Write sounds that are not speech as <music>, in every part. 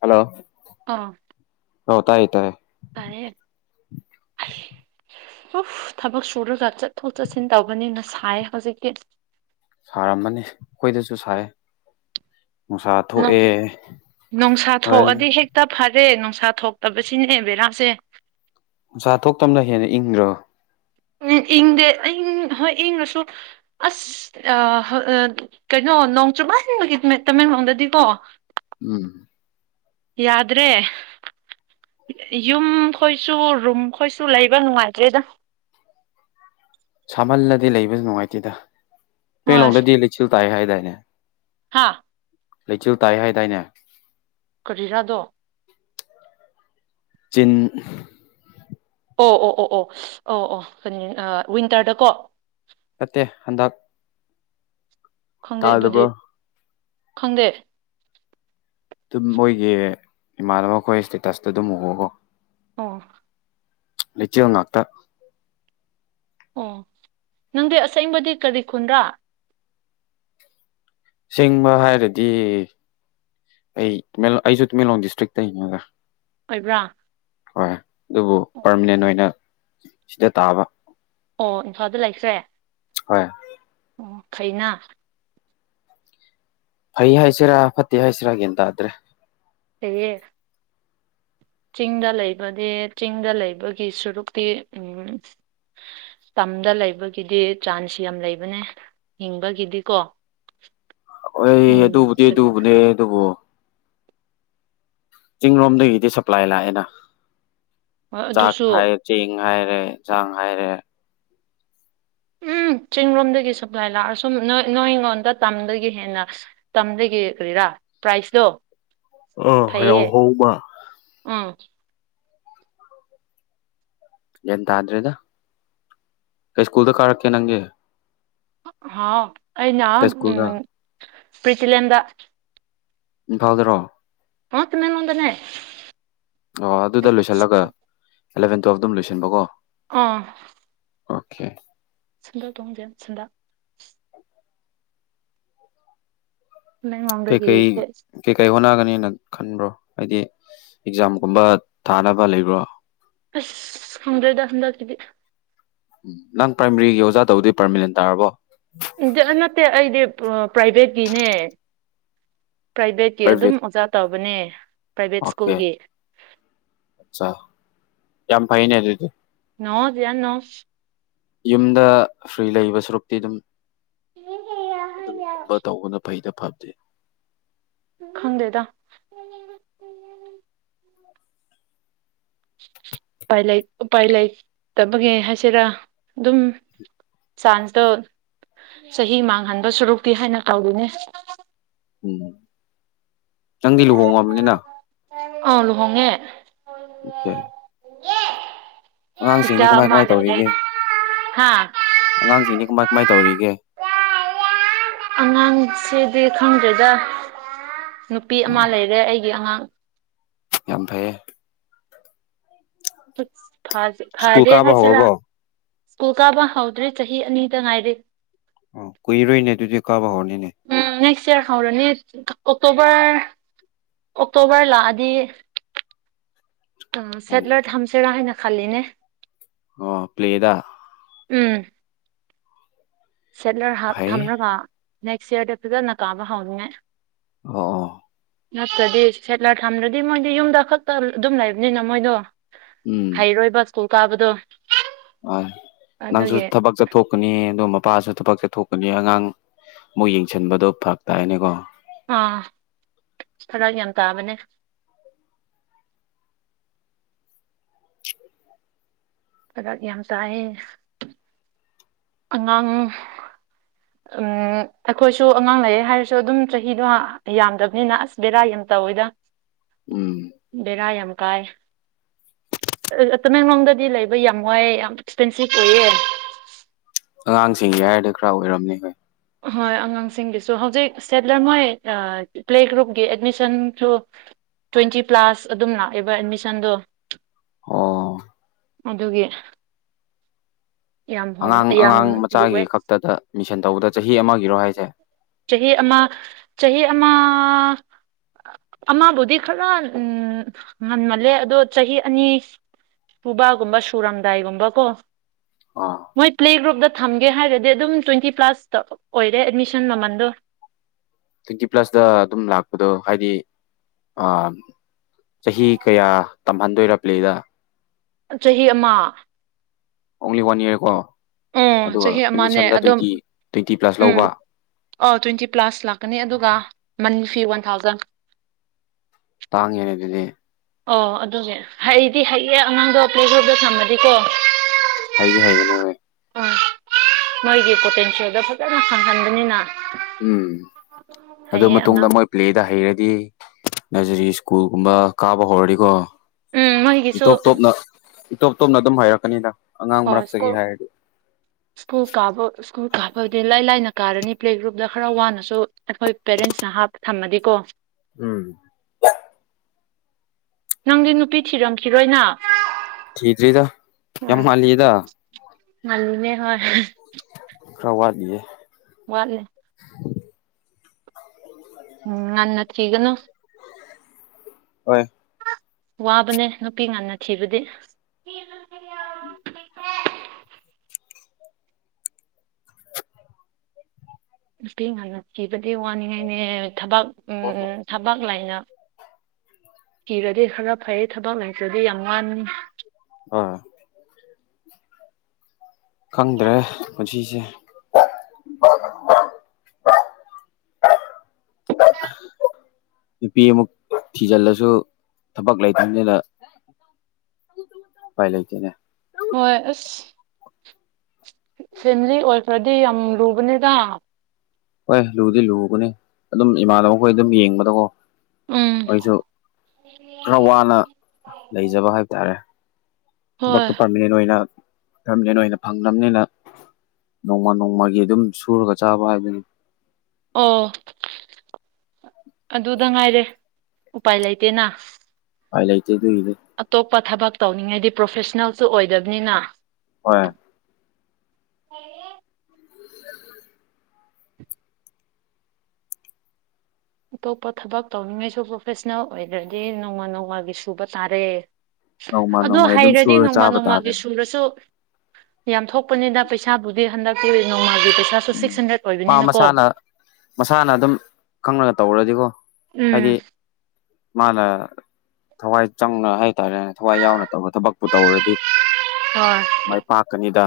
hello ꯑ ꯑꯧ ꯇꯥꯏꯌꯦ ꯇꯥꯏꯌꯦ ꯇꯥꯔꯦ ꯍꯁ ꯑꯣꯐ ꯊꯕꯛ ꯁꯨꯔꯒ ꯆꯠꯊꯣꯛ ꯆꯠꯁꯤꯟ ꯇꯧꯕꯅꯤꯅ ꯁꯥꯏ ꯍꯧꯖꯤꯛꯇꯤ ꯁꯥꯔꯝꯃꯅꯤ ꯑꯩꯈꯣꯏꯗꯁꯨ ꯁꯥꯏꯌꯦ ꯅꯨꯡꯁꯥ ꯍꯣꯔꯦꯟ ꯊꯣꯛꯑꯗꯤ ꯍꯦꯛꯇ ꯐ ꯐꯔꯦ ꯅꯨꯡꯁꯥ ꯊꯣꯛꯇꯕꯁꯤꯅꯦ ꯕꯦꯔꯥꯁꯦ ꯅꯨꯁꯥ ꯊꯣꯛꯇꯝꯅ ꯍꯦꯟꯅ ꯏꯪꯗ꯭ꯔꯣ <inaudible> ꯏꯪꯗꯦ ꯏꯪ ꯍꯣꯏ ꯏꯪꯉꯁꯨ ꯑꯁ ꯑ ꯀꯩꯅꯣ ꯅꯣꯡꯆꯨ ꯃꯟꯕꯒꯤꯕꯅꯦ ꯇꯃꯦꯡꯂꯣꯡꯗꯗꯤ ꯀꯣ ꯎꯝ ꯌꯥꯗ꯭ꯔꯦ ꯌꯨꯝ ꯈꯣꯏꯁꯨ ꯔꯨꯝ ꯈꯣꯏꯁꯨ ꯂꯩꯕ ꯅꯨꯡꯉꯥꯏꯇ꯭ꯔꯦꯗ <inaudible> ꯁꯥꯃꯜꯂꯗꯤ ꯂꯩꯕꯗ ꯅꯨꯡꯉꯥꯏꯇꯦꯗ ꯇꯃꯦꯡꯂꯣꯡꯗꯗꯤ ꯂꯩꯁꯤꯜ ꯇꯥꯏ ꯍꯥꯏꯗꯥꯏꯅꯦ ꯍꯥꯥ ꯂꯩꯆꯜ ꯇꯥꯏ ꯍꯥꯏꯗꯥꯏꯅꯦ ꯀꯔꯤꯔꯥ ꯑꯗꯣ ꯆꯤꯟ ꯑꯣ ꯑꯣ ꯑꯣ ꯑꯣ ꯑꯣ ꯑꯣ ꯀꯔꯤ ꯋꯤꯟꯇꯔꯗꯀꯣ ꯅꯠꯇꯦ ꯍꯟꯗꯛ ꯈꯪꯗꯦ ꯑꯗꯨꯗꯤ ꯇꯥꯗꯕ꯭ꯔꯣ ꯈꯪꯗꯦ ꯑꯗꯨꯝ ꯃꯣꯏꯒꯤ ꯏꯃꯥꯟꯅꯕ ꯈꯣꯏ ꯁ꯭ꯇꯦꯇꯁꯇ ꯑꯗꯨꯝ ꯎꯕꯀꯣ ꯑꯣ ꯂꯩꯆꯤꯜ ꯉꯥꯛꯇ ꯑꯣ ꯅꯪꯗꯤ ꯑꯁꯦꯡꯕꯗꯤ ꯀꯔꯤ ꯈꯨꯟꯗ ꯑꯁꯦꯡꯕ ꯍꯥꯏꯔꯗꯤ ꯑꯩ ꯑꯩꯁꯨ ꯇꯃꯦꯡꯂꯣꯡ ꯗꯤꯁꯇ꯭ꯔꯤꯛ ꯇꯩꯅꯒ ꯑꯣꯏꯕ꯭ꯔ ꯍꯣꯏ ꯑꯗꯨꯕꯨ ꯄꯔꯃꯅꯦꯟ ꯑꯣꯏꯅ ꯁꯤꯗ ꯇꯥꯕ ꯑꯣ ꯏꯝꯐꯥꯗ ꯂꯩꯈ꯭ꯔꯦ ꯍꯣꯏ ꯑꯣ ꯈꯩꯅ ꯐꯩ ꯍꯥꯏꯁꯤꯔꯥ ꯐꯠꯇꯦ ꯍꯥꯏꯁꯤꯔꯥ ꯒ꯭ꯌꯥꯟ ꯇꯥꯗ꯭ꯔꯦ ꯐꯩꯌꯦ ꯆꯤꯡꯗ ꯂꯩꯕꯗꯤ ꯆꯤꯡꯗ ꯂꯩꯕꯒꯤ ꯁꯔꯨꯛꯇꯤ ꯎꯝ ꯇꯝꯗ ꯂꯩꯕꯒꯤꯗꯤ ꯆꯥꯟꯁ ꯌꯥꯝ ꯂꯩꯕꯅꯦ ꯍꯤꯡꯕꯒꯤꯗꯤꯀꯣ <inaudible> ꯎꯝ ꯍꯣꯏ ꯑꯗꯨꯕꯨꯗꯤ ꯀꯔꯤ ꯑꯗꯨꯕꯨꯅꯦ ꯑꯗꯨꯕꯨꯣ ꯆꯤꯡ ꯂꯣꯝꯗꯒꯤꯗꯤ ꯁꯄ꯭ꯂꯥꯏ ꯂꯥꯛꯑꯦꯅ ꯍꯣꯏ ꯆꯥꯛ ꯑꯗꯨꯁꯨ ꯍꯥꯏ ꯆꯦꯡ ꯍꯥꯏꯔꯦ ꯏꯟꯁꯥꯡ ꯍꯥꯏꯔꯦ ꯎꯝ ꯆꯤꯡꯔꯣꯝꯗꯒꯤ ꯁꯄ꯭ꯂꯥꯏ ꯂꯥꯛꯑ ꯁꯨꯝ ꯅ ꯅꯣꯏꯉꯣꯟꯗ ꯇꯝꯗꯒꯤ ꯍꯦꯟꯅ ꯇꯝꯗꯒꯤ ꯀꯔꯤꯔꯥ ꯄ꯭ꯔꯥꯏꯁꯇꯣ ꯑꯣ ꯌ꯭ꯥꯍꯧꯕ ꯎꯝ ꯒꯥꯟ ꯇꯥꯗ꯭ꯔꯦꯗ ꯀꯩ ꯁ꯭ꯀꯨꯜꯗ ꯀꯥꯔꯛꯀꯦ ꯅꯪꯗꯤ ꯍꯥꯎ ꯑꯩꯅ ꯀꯩ ꯎꯝ ꯁ꯭ꯀꯨꯜꯗ ꯄ꯭ꯔꯤꯇꯤꯂꯦꯟꯗ ꯏꯝꯐꯤꯜ ꯗ꯭ꯔꯣ ꯑ ꯇꯃꯦꯡꯂꯣꯡꯗꯅꯦ ꯑꯣ ꯑꯗꯨꯗ ꯂꯣꯏꯁꯤꯜꯂꯒ ꯑꯦꯂꯚꯦꯟ ꯇꯨꯌꯦꯜꯞ ꯑꯗꯨꯝ ꯂꯣꯏꯁꯤꯟꯕ ꯀꯣ ꯑꯥ ꯑꯣꯀꯦ ꯁꯟꯗꯔ ꯇꯣꯡꯖꯦꯟ ꯁꯟꯗ ꯀꯩ ꯇꯃꯦꯡꯂꯣꯡꯗꯒꯤ ꯀꯩ ꯑꯁ ꯀꯩ ꯀꯩ ꯍꯣꯠꯅꯒꯅꯤ ꯅ ꯈꯟꯕ꯭ꯔꯣ ꯍꯥꯏꯗꯤ ꯑꯦꯛꯖꯥꯝꯒꯨꯝꯕ ꯊꯥꯅꯕ ꯂꯩꯕ꯭ꯔꯣ ꯑꯁ ꯈꯪꯗ꯭ꯔꯦꯗ ꯍꯟꯗꯀꯤꯗꯤ ꯎꯝ ꯅꯪ ꯄ꯭ꯔꯥꯏꯃꯔꯤꯒꯤ ꯑꯣꯖꯥ ꯇꯧꯗ ꯄꯔꯃꯤꯅꯦꯟ ꯇꯥꯔꯕꯣ ꯏꯖ ꯅꯠꯇꯦ ꯑꯩꯗꯤ ꯄ꯭ꯔꯥꯏꯚꯦꯠꯀꯤꯅꯦ ꯄ꯭ꯔꯥꯏꯚꯦꯠꯀꯤ ꯑꯗꯨꯝ ꯄ꯭ꯔꯥꯏꯚꯦꯠ ꯑꯣꯖꯥ ꯇꯧꯕꯅꯦ ꯄ꯭ꯔꯥꯏꯚꯦꯠ ꯁ꯭ꯀꯨꯜꯒꯤ ꯑꯆꯥ ꯌꯥꯝꯃ ꯐꯥꯏꯅꯦ ꯑꯗꯨꯗꯤ ꯅ <unintelligible> ꯌꯨꯝꯗ ꯐ꯭ꯔꯤ ꯂꯩꯕ ꯁꯔꯨꯛꯇꯤ ꯑꯗꯨꯝ ꯑꯗꯨꯒꯨꯝꯕ ꯇꯧꯕꯅ ꯐꯩꯗ ꯐꯕꯗꯤ ꯈꯪꯗꯦꯗ ꯎꯄꯥꯏ ꯎꯄꯥꯏ ꯂꯩꯇꯕꯒ ꯍꯥꯏꯁꯤꯔꯥ ꯑꯗꯨꯝ ꯆꯥꯟꯁꯇꯣ ꯆꯍꯤ ꯃꯥꯡꯍꯟꯕ ꯁꯨꯔꯨꯛꯇꯤ ꯍꯥꯏꯅ ꯇꯧꯕꯅꯦ ꯎꯝ ꯅꯪꯗꯤ ꯂꯨꯍꯣꯡꯉꯕꯅꯤꯅ ꯑꯥꯎ ꯂꯨꯍꯣꯡꯉꯦ ꯑꯣꯀꯦ ꯑꯉꯥꯡꯁꯤꯡꯗꯤ ꯏꯆꯥ ꯀꯃꯥꯏ ꯑꯃ ꯀꯃꯥꯏ ꯂꯩꯔꯦ ꯇꯧꯔꯤꯒꯦ ꯍꯥꯥ ꯑꯉꯥꯡꯁꯤꯡꯗꯤ ꯀꯃꯥꯏ ꯀꯃꯥꯏ ꯇꯧꯔꯤꯒꯦ ꯑꯉꯥꯡꯁꯤꯗꯤ ꯈꯪꯗꯦꯗ ꯅꯨꯄꯤ ꯑꯃ ꯎꯝ ꯂꯩꯔꯦ ꯑꯩꯒꯤ ꯑꯉꯥꯡ ꯌꯥꯝ ꯐꯩꯌꯦ ꯐꯥꯖ ꯁ꯭ꯀꯨꯜ ꯐꯥꯖꯦ ꯀꯥꯕ ꯍꯥꯏꯁꯤꯔ ꯍꯧꯔꯕꯣ ꯁ꯭ꯀꯨꯜ ꯀꯥꯕ ꯍꯧꯗ꯭ꯔꯤ ꯆꯍꯤ ꯑꯅꯤꯗ ꯉꯥꯏꯔꯤ ꯑꯣ ꯀꯨꯏꯔꯣꯏꯅꯦ ꯑꯗꯨꯗꯤ ꯀꯥꯕ ꯍꯧꯔꯅꯤꯅꯦ ꯆꯠ ꯍꯧꯔꯅꯤ ꯑꯣꯛꯇꯣꯕꯔ ꯑꯣꯛꯇꯣꯕꯔ ꯂꯥꯛꯑꯗꯤ ꯑ ꯎꯝ ꯁꯦꯇꯂꯥꯏꯠ <unintelligible> ꯍꯝꯁꯤꯔꯥ ꯍꯥꯏꯅ ꯈꯂꯤꯅꯦ ꯑꯣ ꯄ꯭ꯂꯦꯗꯥ ꯎꯝ ꯁꯦꯠꯂꯔ ꯍꯥꯞ ꯐꯩ ꯊꯝꯂꯒ ꯅꯦꯛꯁ ꯌꯥꯔꯗ ꯐꯖꯟꯅ ꯀꯥꯕ ꯍꯥꯎꯅꯤꯡꯉꯥꯏ ꯑꯣ ꯅꯠꯇ꯭ꯔꯗꯤ ꯁꯦꯠꯂꯔ ꯊꯝꯗꯗꯤ ꯃꯣꯏꯗꯤ ꯌꯨꯝꯗ ꯈꯛꯇ ꯑꯗꯨꯝ ꯂꯩꯕꯅꯤꯅ ꯃꯣꯏꯗꯣ ꯍꯩꯔꯣꯏꯕ ꯁ꯭ꯀꯨꯜ ꯀꯥꯕꯗꯣ ꯍꯣꯏ ꯅꯪꯁꯨ ꯑꯗꯨꯒꯤ ꯊꯕꯛ ꯆꯠꯊꯣꯛꯀꯅꯤ ꯑꯗꯨ ꯄꯥꯁꯨ ꯊꯕꯛ ꯆꯠꯊꯣꯛꯀꯅꯤ ꯑꯉꯥꯡ ꯃꯨꯛ ꯌꯦꯡꯁꯤꯟꯕꯗꯣ ꯐꯔꯛ ꯇꯥꯏꯅꯦꯀꯣ ꯑꯥ ꯐꯔꯛ ꯌꯥꯝ ꯇꯥꯕꯅꯦ ꯐꯔꯛ ꯌꯥꯝ ꯆꯥꯏꯌꯦ ꯑꯉꯥꯡ ꯎꯝ ꯑꯩꯈꯣꯏꯁꯨ ꯑꯉꯥꯡ ꯂꯩꯌꯦ ꯍꯥꯏꯔꯁꯨ ꯑꯗꯨꯝ ꯆꯍꯤꯗꯣ ꯌꯥꯝꯗꯝꯅꯤꯅ ꯑꯁ ꯕꯦꯔꯥ ꯌꯥꯝ ꯇꯧꯋꯤꯗ ꯎꯝ ꯕꯦꯔꯥ ꯌꯥꯝ ꯀꯥꯏ ꯇꯃꯦꯡꯂꯣꯡꯗꯗꯤ ꯂꯩꯕ ꯌꯥꯝ ꯋꯥꯏꯑꯦ ꯌꯥꯝ ꯑꯦꯛꯁꯄꯦꯟꯁꯤꯞ ꯑꯣꯏꯌꯦ ꯑꯉꯥꯡꯁꯤꯡ ꯍꯥꯏꯔꯗꯤ ꯈꯔ ꯑꯣꯏꯔꯝꯅꯤ ꯍꯣꯏ ꯍꯣꯏ ꯑꯉꯥꯡꯁꯤꯡꯒꯤꯁꯨ ꯍꯧꯖꯤꯛ ꯁꯦꯠꯂꯔ ꯃꯣꯏ ꯄ꯭ꯂꯦ ꯒ꯭ꯔꯨꯞꯀꯤ ꯑꯦꯗꯃꯤꯁꯟ ꯁꯨ ꯇ꯭ꯋꯦꯟꯇꯤ ꯄ꯭ꯂꯁ ꯑꯗꯨꯝ ꯂꯥꯛꯑꯦꯕ ꯑꯦꯠꯃꯤꯁꯟꯗꯣ ꯑꯣ ꯑꯗꯨꯒꯤ ꯌꯥꯝ ꯍꯣꯡ ꯑꯉꯥꯡ ꯌꯥꯝ ꯑꯉꯥꯡ ꯂꯨꯋꯦ ꯃꯆꯥꯒꯤ ꯈꯛꯇꯗ ꯃꯤꯁꯟ ꯇꯧꯕꯗ ꯆꯍꯤ ꯑꯃꯒꯤꯔꯣ ꯍꯥꯏꯁꯦ ꯆꯍꯤ ꯑꯃ ꯆꯍꯤ ꯑꯃ ꯑꯃꯕꯨꯗꯤ ꯈꯔ ꯉꯟꯃꯜꯂꯦ ꯑꯗꯣ ꯆꯍꯤ ꯑꯅꯤ ꯁꯨꯕꯒꯨꯝꯕ ꯁꯨꯔꯝꯗꯥꯏꯒꯨꯝꯕꯀꯣ ꯑꯥ ꯃꯣꯏ ꯄ꯭ꯂꯦ ꯒ꯭ꯔꯨꯞꯇ ꯊꯝꯒꯦ ꯍꯥꯏꯔꯗꯤ ꯑꯗꯨꯝ ꯇ꯭ꯋꯦꯟꯇꯤ ꯄ꯭ꯂꯁꯇ ꯑꯣꯏꯔꯦ ꯑꯦꯠꯃꯤꯁꯟ ꯃꯃꯜ ꯗꯣ ꯇ꯭ꯋꯦꯟꯇꯤ ꯄ꯭ꯂꯁꯇ ꯑꯗꯨꯝ ꯂꯥꯛꯄꯗꯣ ꯍꯥꯏꯗꯤ ꯑ ꯆꯍꯤ ꯀꯌꯥ ꯇꯝꯍꯟꯗꯣꯏꯔ ꯄ꯭ꯂꯦꯗ ꯆꯍꯤ ꯑꯃ ꯑꯣꯡꯂꯤ ꯋꯥꯟ ꯏꯌꯔ ꯀꯣ ꯎꯝ ꯆꯍꯤ ꯑꯃꯅꯦ ꯑꯗꯨꯝ ꯇ꯭ꯋꯦꯟꯇꯤ ꯄ꯭ꯂꯁ ꯎꯝ ꯂꯧꯕ ꯑꯣ ꯇ꯭ꯋꯦꯟꯇꯤ ꯄ꯭ꯂꯁ ꯂꯥꯛꯀꯅꯤ ꯑꯗꯨꯒ ꯃꯟ ꯐꯤ ꯋꯥꯟ ꯊꯥꯎꯖꯟ ꯇꯥꯡꯉꯦꯅꯦ ꯑꯗꯨꯗꯤ ꯑꯣ ꯑꯗꯨꯅꯦ ꯍꯩꯗꯤ ꯍꯩꯌꯦ ꯑꯉꯥꯡꯗꯣ ꯄ꯭ꯂꯦꯒ꯭ꯨꯔꯞꯗ <inaudible> ꯊꯝꯃꯗꯤꯀꯣ ꯍꯩꯗꯤ ꯍꯩꯒꯅꯦ ꯍꯣꯏ ꯃꯣꯏꯒꯤ ꯄꯣꯇꯦꯟꯁꯤꯌꯦꯜꯗꯣ <inaudible> ꯐꯖꯅ ꯈꯪꯍꯟꯕꯅꯤꯅ ꯎꯝ ꯑꯗꯨ ꯃꯇꯨꯡꯗ ꯑꯉꯥꯡ ꯃꯣꯏ ꯄ꯭ꯂꯦꯗ ꯍꯩꯔꯗꯤ ꯅꯔꯖꯔꯤ ꯀꯨꯜꯒꯨꯝꯕ ꯀꯥꯕ ꯍꯧꯔꯗꯤꯀꯣ ꯎꯝ ꯃꯣꯏꯒꯤꯁꯨ ꯇꯣꯞ ꯇꯣꯞꯅ ꯑꯗꯨꯝ ꯍꯩꯔꯛꯀꯅꯤꯗ ꯑꯉꯥꯡ ꯑꯣ ꯃꯔꯛꯇꯒꯤ ꯁ꯭ꯀꯨꯜ ꯍꯥꯏꯔꯗꯤ ꯁ꯭ꯀꯨꯜ ꯀꯥꯕ ꯁ꯭ꯀꯨꯜ ꯀꯥꯞꯕꯩꯗꯤ ꯏꯂꯥꯏ ꯂꯥꯏꯅ ꯀꯥꯔꯅꯤ ꯄ꯭ꯂꯦ ꯒ꯭ꯔꯨꯞꯇ ꯈꯔ ꯋꯥꯔꯁꯨ ꯑꯩꯈꯣꯏ ꯄꯦꯔꯦꯟꯁꯅ ꯍꯥ ꯊꯝꯃꯗꯤꯀꯣ ꯎꯝ ꯅꯪꯗꯤ ꯅꯨꯄꯤ ꯊꯤꯔꯝꯈꯤꯔꯣꯏꯅ ꯊꯤꯗ꯭ꯔꯤꯗ ꯌꯥꯝ ꯎꯝ ꯉꯜꯂꯤꯗ ꯉꯜꯂꯤꯅꯦ ꯍꯣꯏ ꯈ꯭ꯔ ꯋꯥꯠꯂꯤꯌꯦ ꯋꯥꯠꯂꯤ ꯎꯝ ꯉꯟꯅ ꯊꯤꯒꯅꯣ ꯍꯣꯏ ꯋꯥꯕꯅꯦ ꯅꯨꯄꯤ ꯉꯟꯅ ꯊꯤꯕꯗꯤ <inaudible> <inaudible> ꯅꯨꯄꯤ ꯉꯟꯅ ꯊꯤꯕꯗꯤ ꯋꯥꯅꯤꯡꯉꯥꯏꯅꯦ ꯊꯕꯛ ꯎꯝ ꯊꯕꯛ ꯂꯩꯅ ꯀꯤꯔꯗꯤ ꯈꯔ ꯐꯩ ꯊꯕꯛ ꯂꯩꯥꯇ꯭ꯔꯗꯤ ꯌꯥꯝ ꯋꯥꯅꯤ ꯑꯥ ꯈꯪꯗ꯭ꯔꯦ ꯄꯨꯟꯁꯤꯁꯦ <inaudible> ꯅꯨꯄꯤ ꯑꯃꯨꯛ ꯊꯤꯖꯜꯂꯁꯨ ꯊꯕꯛ ꯂꯩꯇ꯭ꯔꯤꯝꯅꯤꯅ ꯎꯄꯥꯏ ꯂꯩꯇꯦꯅꯦ ꯍꯣꯏ ꯑꯁ ꯐꯦꯃꯤꯂꯤ ꯑꯣꯏꯈ꯭ꯔꯗꯤ ꯌꯥꯝ ꯂꯨꯕꯅꯤꯗ ꯍꯣꯏ ꯂꯨꯗꯤ ꯂꯨꯒꯅꯤ ꯑꯗꯨꯝ ꯏꯃꯥꯟꯅꯕꯈꯣꯏ ꯑꯗꯨꯝ ꯌꯦꯡꯕꯗꯀꯣ ꯎꯝ ꯑꯩꯁꯨ ꯈꯔ ꯋꯥꯅ ꯂꯩꯖꯕ ꯍꯥꯏꯕ ꯇꯥꯔꯦ ꯍꯣꯏ ꯊꯕꯛꯇꯣ ꯄꯥꯔꯃꯤꯅꯦꯟ ꯑꯣꯏꯅ ꯄꯔꯃꯤꯅꯦꯟ ꯑꯣꯏꯅ ꯐꯪꯗꯕꯅꯤꯅ ꯅꯣꯡꯃ ꯅꯣꯡꯃꯒꯤ ꯑꯗꯨꯝ ꯁꯨꯔꯒ ꯆꯥꯕ ꯍꯥꯏꯕꯅꯤ ꯑꯣ ꯑꯗꯨꯗ ꯉꯥꯏꯔꯦ ꯎꯄꯥꯏ ꯂꯩꯇꯦꯅ ꯥꯎꯀꯥꯐ ꯂꯩꯇꯦ ꯑꯗꯨꯒꯤꯅꯦ ꯑꯇꯣꯞꯄ ꯊꯕꯛ ꯇꯧꯅꯤꯡꯉꯩꯗꯤ ꯄ꯭ꯔꯣꯐꯦꯁꯅꯦꯜꯁꯨ ꯑꯣꯏꯗꯕꯅꯤꯅ ꯍꯣꯏ <unintelligible> ꯑꯇꯣꯞꯄ ꯊꯕꯛ ꯇꯧꯅꯤꯡꯉꯩꯁꯨ ꯄ꯭ꯔꯣꯐꯦꯁꯅꯦꯜ ꯑꯣꯏꯗ꯭ꯔꯗꯤ ꯅꯣꯡꯃ ꯅꯣꯡꯃꯥꯒꯤ ꯁꯨꯕ ꯇꯔꯦ ꯅꯣꯡꯃ ꯑꯗꯣ ꯅꯣꯡꯃꯒꯤ ꯑꯗꯨꯝ ꯍꯩꯔꯗꯤ ꯁꯨꯔ ꯅꯣꯡꯃꯥ ꯆꯥꯕ ꯅꯣꯡꯃꯥꯜꯒꯤ ꯇꯥꯔꯦꯅꯦ ꯁꯨꯔꯁꯨ ꯌꯥꯝ ꯊꯣꯛꯄꯅꯤꯗ ꯄꯩꯁꯥꯕꯨꯗꯤ ꯍꯟꯗꯛꯇꯤ ꯃꯒꯤ ꯄꯩꯁꯥꯁꯨ ꯎꯝ ꯁꯤꯛꯁ ꯍꯟꯗ꯭ꯔꯦꯠ ꯃꯥ ꯑꯣꯏꯕꯅꯤꯅꯀꯣ ꯃꯁꯥꯅ ꯃꯁꯥꯅ ꯑꯗꯨꯝ ꯈꯪꯅꯒ ꯇꯧꯔꯗꯤꯀꯣ ꯍꯥꯏꯗꯤ ꯎꯝ ꯃꯥꯅ ꯊꯋꯥꯏ ꯆꯪꯅ ꯍꯥꯏ ꯇꯔꯦꯅ ꯊꯋꯥꯏ ꯌꯥꯎꯅ ꯇꯧꯔꯦ ꯊꯕꯛꯄꯨ ꯇꯧꯔꯗꯤ ꯍꯣꯏ ꯃꯥꯏ ꯄꯥꯛꯀꯅꯤꯗ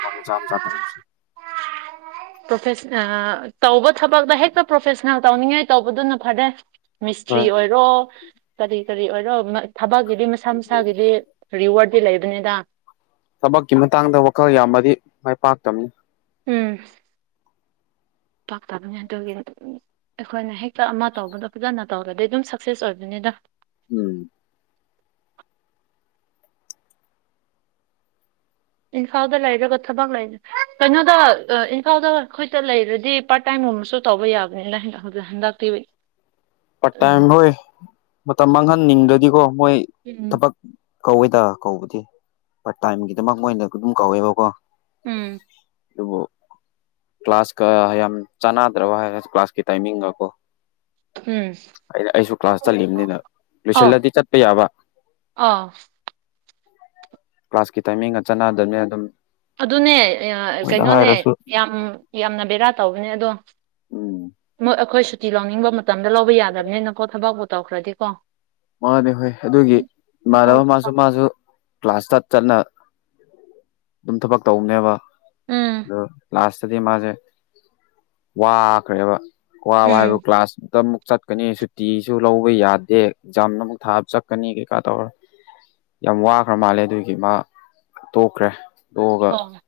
ꯍꯥꯎ ꯃꯖꯥ ꯃꯇꯜ ꯑꯃ ꯆꯗ <unintelligible> ꯄ꯭ꯔꯣꯐꯁ ꯑ ꯇꯧꯕ ꯊꯕꯛꯇ ꯍꯦꯛꯇ ꯄ꯭ꯔꯣꯐꯦꯁꯅꯦꯜ ꯇꯧꯅꯤꯡꯉꯥꯏ ꯇꯧꯕꯗꯨꯅ ꯐꯔꯦ ꯍꯣꯏ ꯃꯤꯁꯇ꯭ꯔꯤ ꯑꯣꯏꯔꯣ ꯀꯔꯤ ꯀꯔꯤ ꯑꯣꯏꯔꯣ ꯊꯕꯛꯀꯤꯗꯤ ꯃꯁꯥ ꯃꯁꯥꯒꯤꯗꯤ ꯔꯤꯋꯥꯔꯗꯤ ꯂꯩꯕꯅꯤꯗ ꯊꯕꯛꯀꯤ ꯃꯇꯥꯡꯗ ꯋꯥꯈꯜ ꯌꯥꯝꯕꯗꯤ ꯃꯥꯏ ꯄꯥꯛꯇꯕꯅꯤ ꯎꯝ ꯄꯛꯇꯕꯅꯦ ꯑꯗꯨꯒꯤ ꯑꯩꯈꯣꯏꯅ ꯍꯦꯛꯇ ꯑꯃ ꯇꯧꯕꯗꯣ ꯐꯖꯅ ꯇꯧꯔꯗꯤ ꯑꯗꯨꯝ ꯁꯛꯁꯦꯁ ꯑꯣꯏꯕꯅꯤꯗ ꯎꯝ ꯏꯝꯐꯥꯜꯗ ꯂꯩꯔꯒ ꯊꯕꯛ ꯂꯩꯅꯤ ꯀꯩꯅꯣꯗ ꯏꯝꯐꯥꯜꯗ ꯑꯩꯈꯣꯏꯇ ꯂꯩꯔꯗꯤ ꯄꯥꯔꯠ ꯇꯥꯏꯝ ꯨ ꯇꯧꯕ ꯌꯥꯕꯅꯤꯗ ꯍꯟ ꯍꯟꯗꯛ ꯇꯤ ꯄꯠꯇꯥꯏꯝ ꯍꯣꯏ ꯃꯇꯝ ꯃꯥꯡꯍꯟꯅꯤꯡꯗ꯭ꯔꯗꯤꯀꯣ ꯃꯣꯏ ꯎꯝ ꯊꯕꯛ ꯀꯧꯋꯦꯗ ꯀꯧꯕꯗꯤ ꯄꯠꯇꯥꯏꯝꯒꯤꯗꯃꯛ ꯃꯣꯏꯅ ꯑꯗꯨꯝ ꯀꯧꯋꯦꯕꯀꯣ ꯎꯝ ꯑꯗꯨꯕꯨ ꯀ꯭ꯂꯥꯁꯀ ꯌꯥꯝ ꯆꯥꯟꯅꯗ꯭ꯔꯕ ꯍꯥꯏꯦ ꯀ꯭ꯂꯥꯁꯀꯤ ꯇꯥꯏꯃꯤꯡꯒ ꯀꯣ ꯑꯩꯅ ꯑꯩꯁꯨ ꯀ꯭ꯂꯥꯁ ꯆꯠꯂꯤꯕꯅꯤꯅ ꯑꯧ ꯂꯣꯏꯁꯤꯜꯂꯗꯤ ꯆꯠꯄ ꯌꯥꯕ ꯑꯥ ꯀ꯭ꯂꯥꯁꯀꯤ ꯇꯥꯏꯃꯤꯡꯒ ꯆꯥꯟꯅꯗꯕꯅꯦ ꯑꯗꯨꯝ ꯑꯗꯨꯅꯦ ꯃꯣꯏꯗ ꯀꯩꯅꯣꯅꯦ ꯍꯥꯏꯔꯁꯨ ꯌꯥꯝ ꯌꯥꯝꯅ ꯕꯦꯔꯥ ꯇꯧꯕꯅꯦ ꯑꯗꯣ ꯎꯝ ꯃꯣꯏ ꯑꯩꯈꯣꯏ ꯁꯨꯇꯤ ꯂꯧꯅꯤꯡꯕ ꯃꯇꯝꯗ ꯂꯧꯕ ꯌꯥꯗꯕꯅꯤꯅꯀꯣ ꯊꯕꯛꯄꯨ ꯇꯧꯈ꯭ꯔꯗꯤꯀꯣ ꯃꯥꯅꯦ ꯍꯣꯏ ꯑꯗꯨꯒꯤ ꯏꯃꯥꯟꯅꯕ ꯑꯄꯥꯎꯗ ꯃꯥꯁꯨ ꯃꯥꯁꯨ ꯀ꯭ꯂꯥꯁ ꯆꯠ ꯆꯠꯅ ꯑꯗꯨꯝ ꯊꯕꯛ ꯇꯧꯕꯅꯦꯕ ꯎꯝ ꯑꯗꯣ ꯀ꯭ꯂꯥꯁ ꯇꯗꯤ ꯃꯥꯁꯦ ꯋꯥꯈ꯭ꯔꯦꯕ ꯋꯥꯕ ꯍꯥꯏꯕ ꯎꯝ ꯀ꯭ꯂꯥꯁꯇ ꯑꯃꯨꯛ ꯆꯠꯀꯅꯤ ꯁꯨꯇꯤꯁꯨ ꯂꯧꯕ ꯌꯥꯗꯦ ꯑꯦꯛꯖꯥꯝ ꯑꯃꯨꯛ ꯊꯥꯕ ꯆꯠꯀꯅꯤ ꯀꯩꯀꯥ ꯇꯧꯔ ꯌꯥꯝ ꯋꯥꯈ꯭ꯔ ꯃꯥꯜꯂꯦ ꯑꯗꯨꯒꯤ ꯃꯥ ꯇꯣꯛꯈ꯭ꯔꯦ ꯇꯣꯛꯑꯒ ꯑꯣ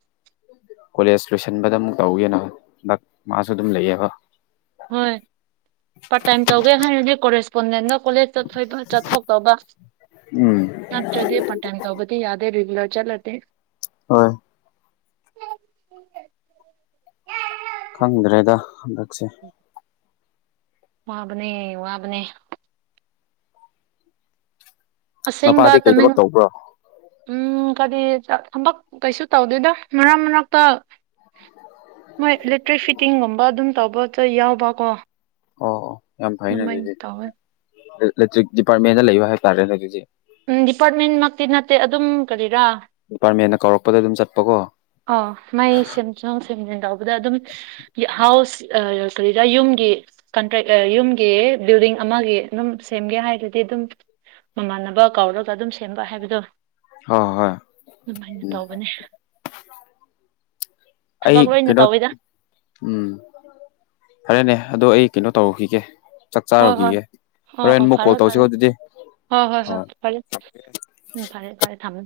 ꯀꯣꯂꯦꯖ ꯂꯣꯏꯁꯤꯟꯕꯗ ꯑꯃꯨꯛ ꯇꯧꯋꯦꯅ ꯍꯟꯗꯛ ꯃꯥꯁꯨ ꯑꯗꯨꯝ ꯂꯩꯑꯦꯕ ꯍꯣꯏ ꯄꯨꯟꯅꯅ ꯀꯣꯂꯦꯖ ꯆꯠꯊ ꯆꯠꯊꯣꯛꯇꯧꯕ ꯎꯝ ꯅꯠꯇ꯭ꯔꯗꯤ ꯄꯥꯔꯠꯇꯥꯏ ꯇꯧꯕꯗꯤ ꯌꯥꯗꯦ ꯂꯔ ꯆꯠꯂꯗꯤ ꯍꯣꯏ <unintelligible> ꯈꯪꯗ꯭ꯔꯦꯗ ꯍꯟꯗꯛꯁꯦ ꯋꯥꯕꯅꯦ ꯋꯥꯕꯅꯦ ꯑꯁꯦꯡꯕ ꯃꯄꯥꯗꯤ ꯀꯩ ꯇꯃꯦꯡ ꯊꯕꯛ ꯇꯧꯕ꯭ꯔꯣ ꯎꯝ ꯀꯔꯤ ꯊꯕꯛ ꯀꯩꯁꯨ ꯇꯧꯗꯦꯗ ꯃꯔꯛ ꯃꯔꯛꯇ ꯃꯣꯏ ꯏꯂꯦꯛꯇ꯭ꯔꯤꯛ ꯐꯤꯠꯇꯤꯡꯒꯨꯝꯕ ꯑꯗꯨꯝ ꯇꯧꯕꯗ ꯌꯥꯎꯕꯀꯣ ꯑꯣ ꯌꯥꯝ ꯐꯩꯅꯦ ꯑꯗꯨꯃꯥꯏꯅ ꯑꯗꯨꯗꯤ ꯇꯧꯋꯦ ꯏꯂꯦꯛꯇ꯭ꯔꯤꯛ ꯗꯤꯄꯥꯔꯠꯃꯦꯟꯗ ꯂꯩꯕ ꯍꯥꯏꯇꯥꯥꯔꯦꯅꯦ ꯑꯗꯨꯗꯤ ꯎꯝ ꯗꯤꯄꯥꯔꯠꯃꯦꯟꯃꯛꯇꯤ ꯅꯠꯇꯦ ꯑꯗꯨꯝ ꯀꯔꯤꯔꯥ ꯗꯤꯄꯥꯔꯠꯃꯦꯟꯅ ꯀꯧꯔꯛꯄꯗ ꯑꯗꯨꯝ ꯆꯠꯄꯀꯣ ꯑ ꯃꯩ ꯁꯦꯝꯖꯣꯡ ꯁꯦꯝꯖꯤꯟ ꯇꯧꯕꯗ ꯑꯗꯨꯝ ꯍꯥꯎꯁ ꯑ ꯀꯔꯤꯔ ꯌꯨꯝꯒꯤ ꯀꯟꯇ꯭ꯔꯦꯛ ꯌꯨꯝꯒꯤ ꯕꯤꯜꯗꯤꯡ ꯑꯃꯒꯤ ꯑꯗꯨꯝ ꯁꯦꯝꯒꯦ ꯍꯥꯏꯔꯗꯤ ꯑꯗꯨꯝ ꯃꯃꯥꯟꯅꯕ ꯀꯧꯔꯒ ꯑꯗꯨꯝ ꯁꯦꯝꯕ ꯍꯥꯏꯕꯗꯣ ꯍꯣꯏ ꯍꯣꯏ ꯑꯗꯨꯃꯥꯏꯅ ꯎꯝ ꯇꯧꯕꯅꯦ ꯑꯩ ꯊꯕꯛ ꯂꯣꯏꯅ ꯀꯩꯅꯣ ꯇꯧꯋꯤꯗ ꯎꯝ ꯐꯔꯦꯅꯦ ꯑꯗꯣ ꯑꯩ ꯀꯩꯅꯣ ꯇꯧꯔꯨꯈꯤꯒꯦ ꯆꯥꯛ ꯍꯣꯏ ꯍꯣꯏ ꯆꯥꯔꯨꯈꯤꯒꯦ ꯑꯣ ꯍꯣꯔꯦꯟ ꯑꯣ ꯑꯃꯨꯛ ꯐꯔꯦ ꯀꯣꯜ ꯇꯧꯁꯤꯀꯣ ꯐꯔꯦ ꯑꯗꯨꯗꯤ ꯍꯣꯏ ꯍꯣꯏ ꯍꯣꯏ ꯐꯔꯦ ꯎꯝ ꯐꯔꯦ ꯐꯔꯦ ꯊꯝꯃꯦ